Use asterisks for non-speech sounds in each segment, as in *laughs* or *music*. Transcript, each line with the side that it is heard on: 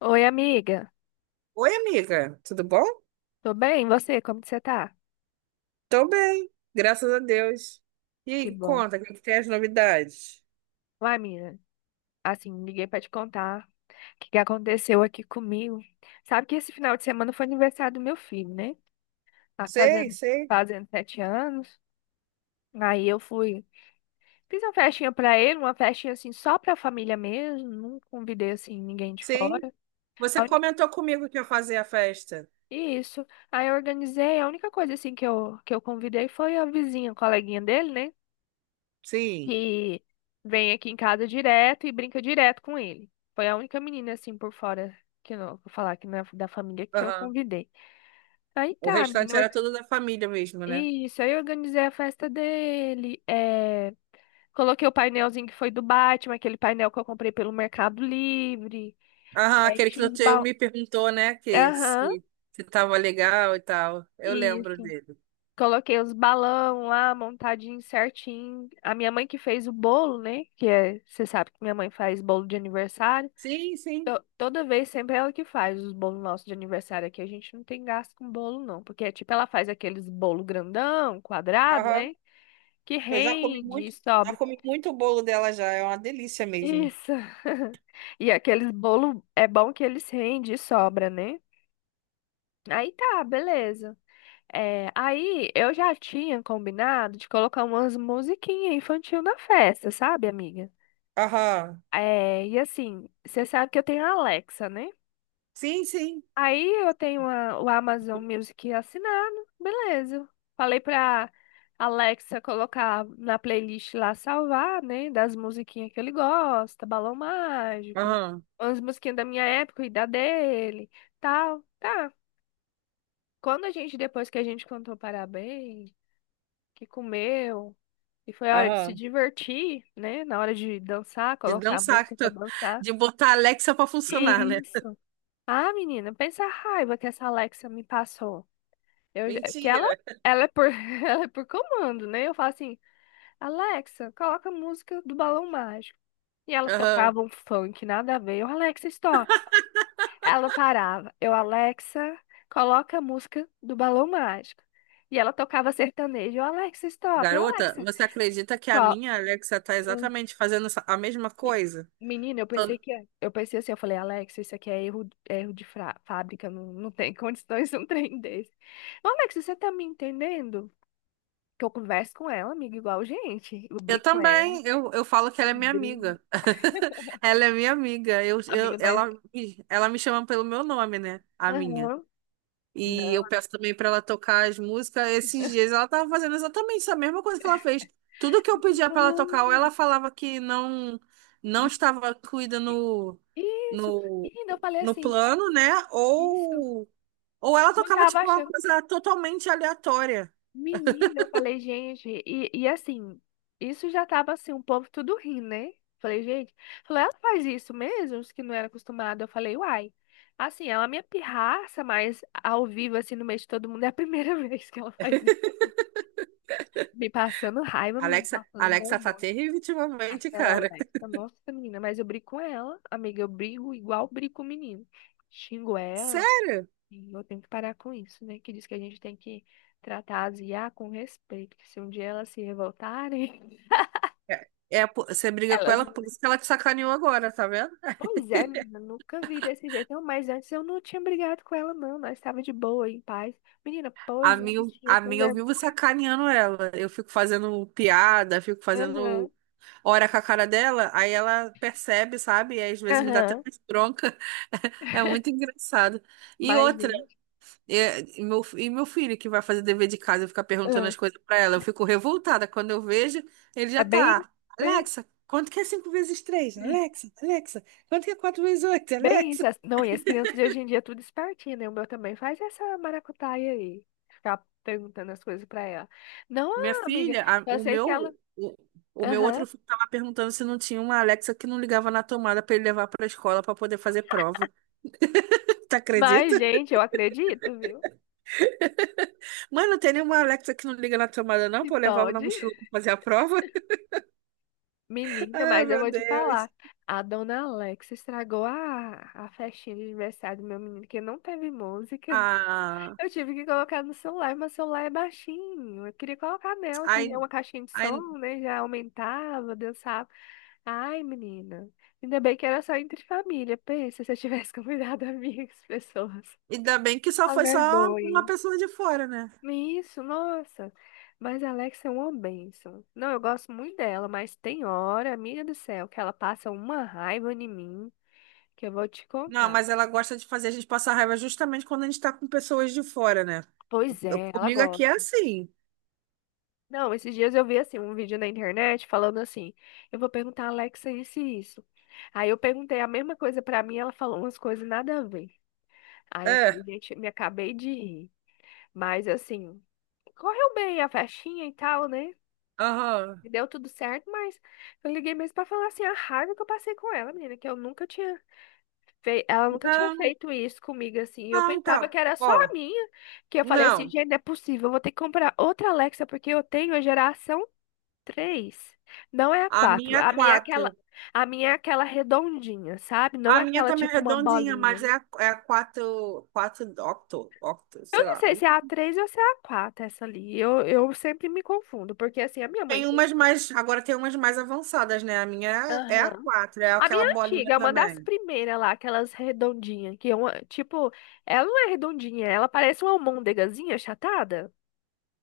left: Oi, amiga.
right: Oi, amiga, tudo bom?
left: Tô bem? E você? Como que você tá?
right: Tô bem, graças a Deus. E
left: Que
right: aí,
left: bom.
right: conta, o que que tem as novidades?
left: Uai, menina, assim, liguei pra te contar o que que aconteceu aqui comigo. Sabe que esse final de semana foi aniversário do meu filho, né? Tá
right: Sei,
left: fazendo,
right: sei,
left: fazendo 7 anos. Aí eu fui, fiz uma festinha pra ele, uma festinha assim só pra família mesmo. Não convidei assim ninguém de
right: sim.
left: fora.
right: Você
left: A uni-
right: comentou comigo que ia fazer a festa.
left: Isso. Aí eu organizei. A única coisa assim que eu convidei foi a vizinha, a coleguinha dele, né?
right: Sim.
left: Que vem aqui em casa direto e brinca direto com ele. Foi a única menina assim por fora que eu não vou falar da família que eu
right: Aham.
left: convidei. Aí
right: O
left: tá, menina.
right: restante era tudo da família mesmo, né?
left: Isso, aí eu organizei a festa dele. Coloquei o painelzinho que foi do Batman, aquele painel que eu comprei pelo Mercado Livre.
right: Aham, aquele que
left: Enchi os
right: você
left: balões.
right: me perguntou, né, que
left: Aham,
right: se tava legal e tal. Eu lembro
left: isso.
right: dele.
left: Coloquei os balão lá, montadinho certinho. A minha mãe que fez o bolo, né? Que é, você sabe que minha mãe faz bolo de aniversário.
right: Sim, sim.
left: Toda vez sempre é ela que faz os bolos nossos de aniversário aqui. A gente não tem gasto com bolo, não. Porque, tipo, ela faz aqueles bolo grandão, quadrado,
right: Aham.
left: né? Que
right: Eu
left: rende e
right: já
left: sobra.
right: comi muito bolo dela já, é uma delícia mesmo.
left: Isso. *laughs* E aqueles bolo é bom que eles rendem e sobra, né? Aí tá, beleza. Aí eu já tinha combinado de colocar umas musiquinhas infantil na festa, sabe, amiga?
right: Aham.
left: E assim, você sabe que eu tenho a Alexa, né?
right: Sim, sim.
left: Aí eu tenho o Amazon Music assinado, beleza. Falei pra Alexa colocar na playlist lá salvar, né? Das musiquinhas que ele gosta, Balão Mágico,
right: Aham.
left: umas musiquinhas da minha época e da dele, tal. Tá. Depois que a gente cantou parabéns, que comeu, e foi a hora de se
right: Aham.
left: divertir, né? Na hora de dançar,
right: De
left: colocar a
right: dançar,
left: música pra dançar.
right: de botar a Alexa pra funcionar, né?
left: Isso. Ah, menina, pensa a raiva que essa Alexa me passou. Eu, já- que ela,
right: Mentira.
left: ela é por, *laughs* Ela é por comando, né? Eu falo assim, Alexa, coloca a música do Balão Mágico. E ela
right: Aham.
left: tocava um funk, nada a ver. Eu, Alexa, stop. Ela parava. Eu, Alexa, coloca a música do Balão Mágico. E ela tocava sertanejo. Eu, Alexa, stop. Eu,
right: Garota,
left: Alexa,
right: você acredita que a
left: qual?
right: minha Alexa tá
left: Hum,
right: exatamente fazendo a mesma
left: me-
right: coisa?
left: Menina,
right: Todo-
left: eu pensei assim, eu falei, Alexa, isso aqui é erro de fábrica, não, não tem *laughs* condições de um trem desse. Ô, Alexa, você tá me entendendo? Que eu converso com ela, amiga, igual gente. Eu
right: Eu
left: brigo com ela,
right: também, eu falo que ela é
left: nós
right: minha
left: brigamos.
right: amiga. *laughs* Ela é minha amiga.
left: Amiga, nós.
right: Ela me chama pelo meu nome, né? A minha.
left: Aham.
right: E eu
left: Não.
right: peço também pra ela tocar as músicas. Esses dias ela tava fazendo exatamente essa mesma coisa que ela fez. Tudo que eu pedia pra ela
left: Não,
right: tocar, ou ela
left: amiga.
right: falava que não estava incluída
left: Isso.
right: no,
left: Menina, eu falei
right: no
left: assim,
right: plano, né?
left: isso.
right: Ou ela
left: Não
right: tocava
left: tava
right: tipo uma
left: achando.
right: coisa totalmente aleatória.
left: Menina, eu falei, gente, e assim, isso já tava assim, um povo tudo rindo, né? Falei, gente, falei, ela faz isso mesmo, os que não era acostumado. Eu falei, uai. Assim, ela é minha pirraça, mas ao vivo, assim, no meio de todo mundo, é a primeira *laughs* vez que ela faz isso. Me passando raiva, me
right: Alexa,
left: passando
right: Alexa tá
left: vergonha.
right: terrível ultimamente,
left: Aquela
right: cara. *laughs*
left: Alexa, nossa, menina, mas eu brigo com ela, amiga, eu brigo igual brigo com o menino. Xingo ela
right: Sério?
left: e eu tenho que parar com isso, né? Que diz que a gente tem que tratar as IA com respeito, que se um dia elas se revoltarem,
right: É, é, você
left: *laughs*
right: briga com
left: elas...
right: ela, por isso que ela te sacaneou agora, tá vendo?
left: Pois é, menina, nunca vi desse jeito. Não, mas antes eu não tinha brigado com ela, não. Nós estava de boa, em paz. Menina,
right: A
left: pois é,
right: mim,
left: bichinha
right: a
left: sem
right: mim eu vivo
left: vergonha.
right: sacaneando ela. Eu fico fazendo piada, fico
left: Aham,
right: fazendo hora com a cara dela, aí ela percebe, sabe? E às vezes me dá até
left: aham.
right: mais bronca. *laughs* É muito
left: *laughs*
right: engraçado. E
left: Mas,
right: outra,
left: gente,
right: e meu filho que vai fazer dever de casa e fica perguntando
left: ah,
right: as coisas pra ela, eu fico revoltada. Quando eu vejo, ele já
left: é bem,
right: tá.
left: né?
right: Alexa, quanto que é cinco vezes três? Alexa, Alexa, quanto que é quatro vezes oito?
left: Bem
right: Alexa.
left: isso. Não, e as crianças de hoje em dia é tudo espertinha, né? O meu também faz essa maracutaia aí. Ficar perguntando as coisas pra ela. Não,
right: Minha
left: amiga,
right: filha, a-
left: eu sei que ela...
right: o meu outro
left: Aham.
right: filho tava perguntando se não tinha uma Alexa que não ligava na tomada para ele levar para a escola para poder fazer prova. *laughs* Tu acredita?
left: Mas, gente, eu acredito, viu?
right: Mãe, não tem nenhuma Alexa que não liga na tomada não,
left: Se
right: para eu levar na
left: pode.
right: mochila para fazer a prova? *laughs*
left: Menina,
right: Ai,
left: mas eu
right: meu
left: vou te
right: Deus.
left: falar. A dona Alex estragou a festinha de aniversário do meu menino, que não teve música. *laughs*
right: Ah,
left: Eu tive que colocar no celular, mas o celular é baixinho. Eu queria colocar nela, que
right: ai,
left: já é uma caixinha de
right: ai,
left: som, né? Já aumentava, dançava. Ai, menina. Ainda bem que era só entre família. Pensa se eu tivesse *laughs* convidado amigas, pessoas.
right: ainda bem que só
left: A
right: foi só uma
left: vergonha.
right: pessoa de fora, né?
left: Isso, nossa. Mas a Alexa é uma bênção. Não, eu gosto muito dela, mas tem hora, amiga do céu, que ela passa uma raiva em mim que eu vou te
right: Não,
left: contar.
right: mas ela gosta de fazer a gente passar raiva justamente quando a gente tá com pessoas de fora, né?
left: Pois é, ela
right: Comigo aqui é
left: gosta.
right: assim.
left: Não, esses dias eu vi assim um vídeo na internet falando assim: eu vou perguntar a Alexa isso e isso. Aí eu perguntei a mesma coisa pra mim, ela falou umas coisas nada a ver. Aí eu
right: É.
left: falei, gente, me acabei de rir. Mas assim, correu bem a festinha e tal, né?
right: Aham.
left: E deu tudo certo, mas eu liguei mesmo pra falar assim a raiva que eu passei com ela, menina, que eu nunca tinha feito, ela nunca tinha
right: Não.
left: feito isso comigo assim. Eu
right: Não,
left: pensava
right: então,
left: que era só
right: ó,
left: a minha, que eu falei assim,
right: não.
left: gente, não é possível, eu vou ter que comprar outra Alexa porque eu tenho a geração 3, não é a
right: A
left: 4.
right: minha
left: A
right: é
left: minha é aquela,
right: quatro.
left: a minha é aquela redondinha, sabe? Não
right: A
left: é
right: minha
left: aquela
right: também é
left: tipo uma
right: redondinha, mas
left: bolinha.
right: é a quatro, quatro octo, octo,
left: Eu
right: sei
left: não
right: lá.
left: sei se é a 3 ou se é a 4 essa ali. Eu sempre me confundo, porque assim, a minha mãe.
right: Agora tem umas mais avançadas, né? A minha é a
left: Aham.
right: quatro, é
left: A
right: aquela
left: minha
right: bolinha
left: antiga, é uma das
right: também.
left: primeiras lá, aquelas redondinhas, que é uma, tipo, ela não é redondinha, ela parece uma almôndegazinha achatada.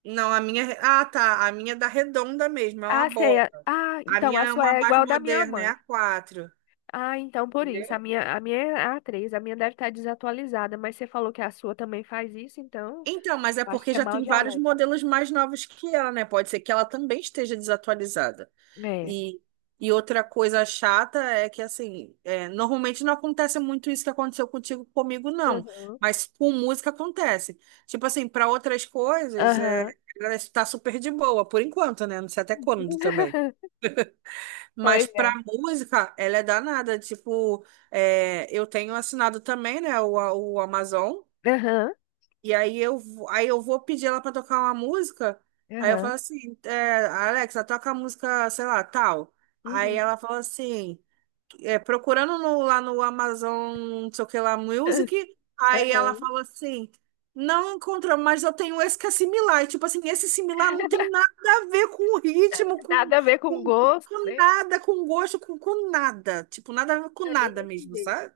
right: Não, a minha, ah, tá, a minha é da redonda mesmo, é uma
left: Ah, sei.
right: bola.
left: Ah,
right: A
left: então
right: minha
left: a
right: é
left: sua
right: uma
left: é
right: mais
left: igual da minha
right: moderna, é
left: mãe.
right: a quatro.
left: Ah, então por isso. A minha é a três, a minha deve estar desatualizada, mas você falou que a sua também faz isso, então
right: Então, mas é
left: eu acho
right: porque
left: que é
right: já
left: mal
right: tem
left: de
right: vários
left: Alexa.
right: modelos mais novos que ela, né? Pode ser que ela também esteja desatualizada.
left: É.
right: E, e outra coisa chata é que, assim, é, normalmente não acontece muito isso que aconteceu contigo comigo, não.
left: Aham.
right: Mas com música acontece. Tipo assim, para outras coisas, é,
left: Aham.
right: ela está super de boa, por enquanto, né? Não sei até quando também.
left: *laughs*
right: Mas
left: Pois
right: pra
left: é.
right: música, ela é danada. Tipo, é, eu tenho assinado também, né, o Amazon.
left: Aham.
right: E aí eu, aí eu vou pedir ela pra tocar uma música. Aí eu falo
left: Aham.
right: assim, é, Alexa, toca a música, sei lá, tal. Aí
left: Uhum.
right: ela fala assim, é, procurando no- lá no Amazon, não sei o que lá, Music.
left: *laughs*
right: Aí ela
left: Aham.
right: fala assim, não encontra, mas eu tenho esse que é similar. E, tipo assim, esse similar não tem nada a ver
left: Nada a ver com
right: com,
left: gosto,
right: com
left: né?
right: nada, com nada. Tipo, nada a ver com
left: É bem
right: nada
left: desse
right: mesmo,
left: jeito.
right: sabe?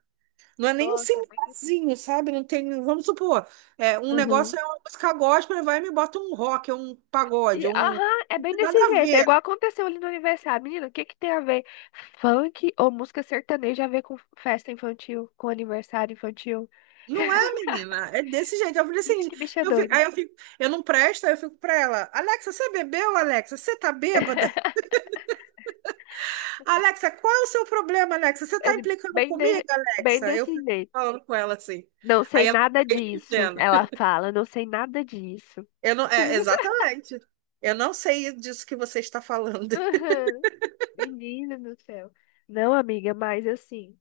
right: Não é nem um
left: Nossa, é bem difícil.
right: cemitério, sabe? Não tem, vamos supor, é, um
left: Aham.
right: negócio é uma música gospel, ele vai e me bota um rock, um pagode,
left: E,
right: um.
left: aham, é bem desse
right: Nada a
left: jeito. É igual
right: ver.
left: aconteceu ali no aniversário. Menina, o que que tem a ver funk ou música sertaneja a ver com festa infantil, com aniversário infantil?
right: Não é,
left: *laughs*
right: menina? É desse jeito.
left: Menina, que bicha doida.
right: Eu fico, eu não presto, aí eu fico pra ela, Alexa, você bebeu, Alexa? Você tá bêbada?
left: *laughs*
right: Alexa, qual é o seu problema, Alexa? Você
left: É
right: tá implicando
left: bem,
right: comigo,
left: bem
right: Alexa? Eu
left: desse
right: fico
left: jeito.
right: falando com ela assim.
left: Não sei
right: Aí ela
left: nada
right: fica
left: disso,
right: respondendo.
left: ela fala. Não sei nada disso.
right: Eu não, é,
left: *laughs*
right: exatamente. Eu não sei disso que você está falando. *laughs*
left: Aham, menina do céu. Não, amiga, mas assim,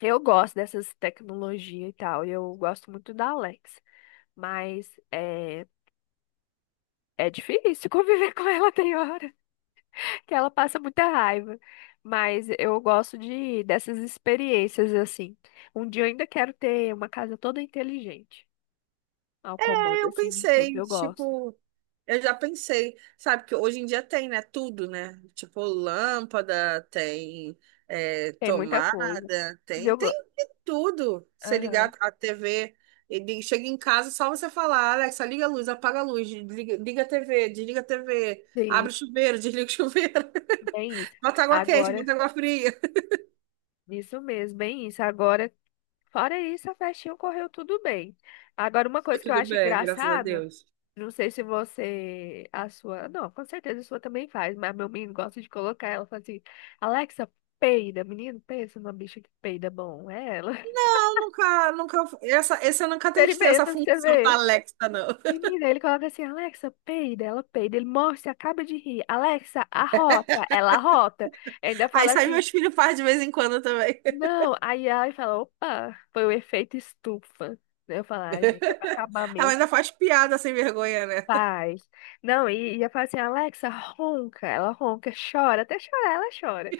left: eu gosto dessas tecnologias e tal. Eu gosto muito da Alexa. Mas é difícil *laughs* conviver com ela tem hora que ela passa muita raiva. Mas eu gosto de dessas experiências assim. Um dia eu ainda quero ter uma casa toda inteligente, ao comando
right: Eu
left: assim de tudo.
right: pensei,
left: Eu gosto.
right: tipo. Eu já pensei, sabe, que hoje em dia tem, né? Tudo, né? Tipo, lâmpada, tem é,
left: Tem muita coisa. E Eu,
right: tem
left: go-
right: de tudo. Você ligar
left: aham,
right: a TV, ele chega em casa, só você falar, Alexa, liga a luz, apaga a luz, liga a TV, desliga a TV,
left: sim,
right: abre o chuveiro, *laughs* desliga o chuveiro,
left: bem isso.
right: *laughs* bota água quente,
left: Agora,
right: bota água fria.
left: isso mesmo, bem isso. Agora, fora isso, a festinha correu tudo bem. Agora, uma coisa que eu
right: Tudo
left: acho
right: bem, graças a
left: engraçada.
right: Deus.
left: Não sei se você, a sua, não, com certeza a sua também faz, mas meu menino gosta de colocar ela, fala assim, Alexa, peida, menino, pensa numa bicha que peida bom, é ela. *laughs*
right: Eu nunca, nunca, essa eu nunca testei essa
left: Experimenta pra você
right: função da
left: ver.
right: Alexa, não. *laughs*
left: Menina, ele coloca assim, Alexa, peida, ela peida, ele morre, você acaba de rir, Alexa, arrota, ela arrota. Ainda
right: Aí
left: fala
right: sai
left: assim,
right: meus filhos faz de vez em quando também.
left: não, aí ela fala, opa, foi o efeito estufa. Eu falo, ah, gente, é pra acabar
right: *laughs* Ela
left: mesmo.
right: ainda faz piada sem vergonha, né? *laughs*
left: Faz. Não, e eu falo assim, Alexa, ronca, ela ronca, chora, até chorar, ela chora.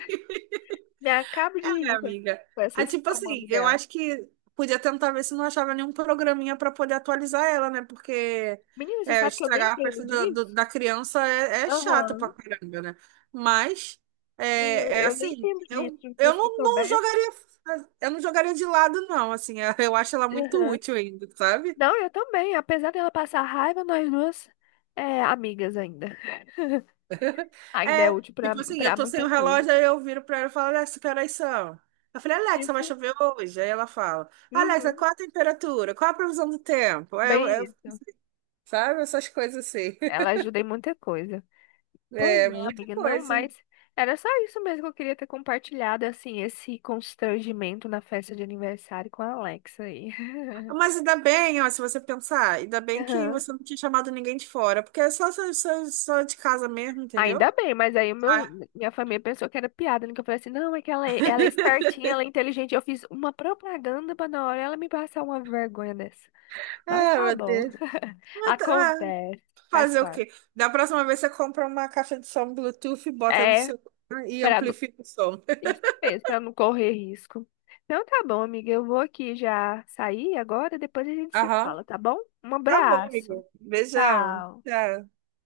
left: Me acabo de
right: É,
left: rir com
right: amiga.
left: com
right: Ah,
left: esses
right: tipo assim,
left: comandos
right: eu
left: dela.
right: acho que podia tentar ver se não achava nenhum programinha pra poder atualizar ela, né? Porque
left: Menina, você
right: é,
left: sabe que eu nem
right: estragar a
left: entendo
right: festa
left: disso?
right: da criança é, é chato pra
left: Aham.
right: caramba, né? Mas
left: Sim, Eu,
right: é, é
left: eu nem
right: assim,
left: entendo disso, porque
right: eu
left: se eu
right: não, não
left: soubesse.
right: jogaria, eu não jogaria de lado, não. Assim, eu acho ela muito
left: Aham.
right: útil ainda, sabe?
left: Não, eu também. Apesar dela passar raiva, nós duas é amigas ainda. *laughs* Ainda é
right: É,
left: útil pra,
right: tipo assim, eu
left: pra
right: tô sem
left: muita
right: o
left: coisa.
right: relógio, aí eu viro pra ela e falo, Alexa, que horas são? Eu falei, Alexa, vai
left: Isso.
right: chover hoje? Aí ela fala, Alexa,
left: Uhum.
right: qual a temperatura? Qual a previsão do tempo?
left: Bem isso.
right: Sabe, essas coisas assim.
left: Ela
right: *laughs*
left: ajuda em muita coisa. Pois
right: É,
left: não,
right: muita
left: amiga, não,
right: coisa.
left: mas era só isso mesmo que eu queria ter compartilhado, assim, esse constrangimento na festa de aniversário com a Alexa aí. *laughs*
right: Mas ainda bem, ó, se você pensar, ainda bem que
left: Aham.
right: você não tinha chamado ninguém de fora, porque é só só de casa mesmo, entendeu?
left: Ainda bem, mas aí
right: Ah,
left: minha família pensou que era piada, né? Que eu falei assim, não, é que ela é espertinha, ela é inteligente. Eu fiz uma propaganda pra na hora ela me passar uma vergonha dessa. Mas
right: ah,
left: tá
right: meu
left: bom.
right: Deus. Mas tá- ah,
left: Acontece, faz
right: fazer o
left: parte.
right: quê? Da próxima vez você compra uma caixa de som Bluetooth, bota no
left: É,
right: seu e
left: pra não,
right: amplifica o som.
left: isso mesmo, pra não correr risco. Então tá bom, amiga, eu vou aqui já sair agora, depois a gente se
right: Aham.
left: fala, tá bom? Um
right: Tá bom,
left: abraço.
right: amigo. Beijão.
left: Tchau.
right: Tchau.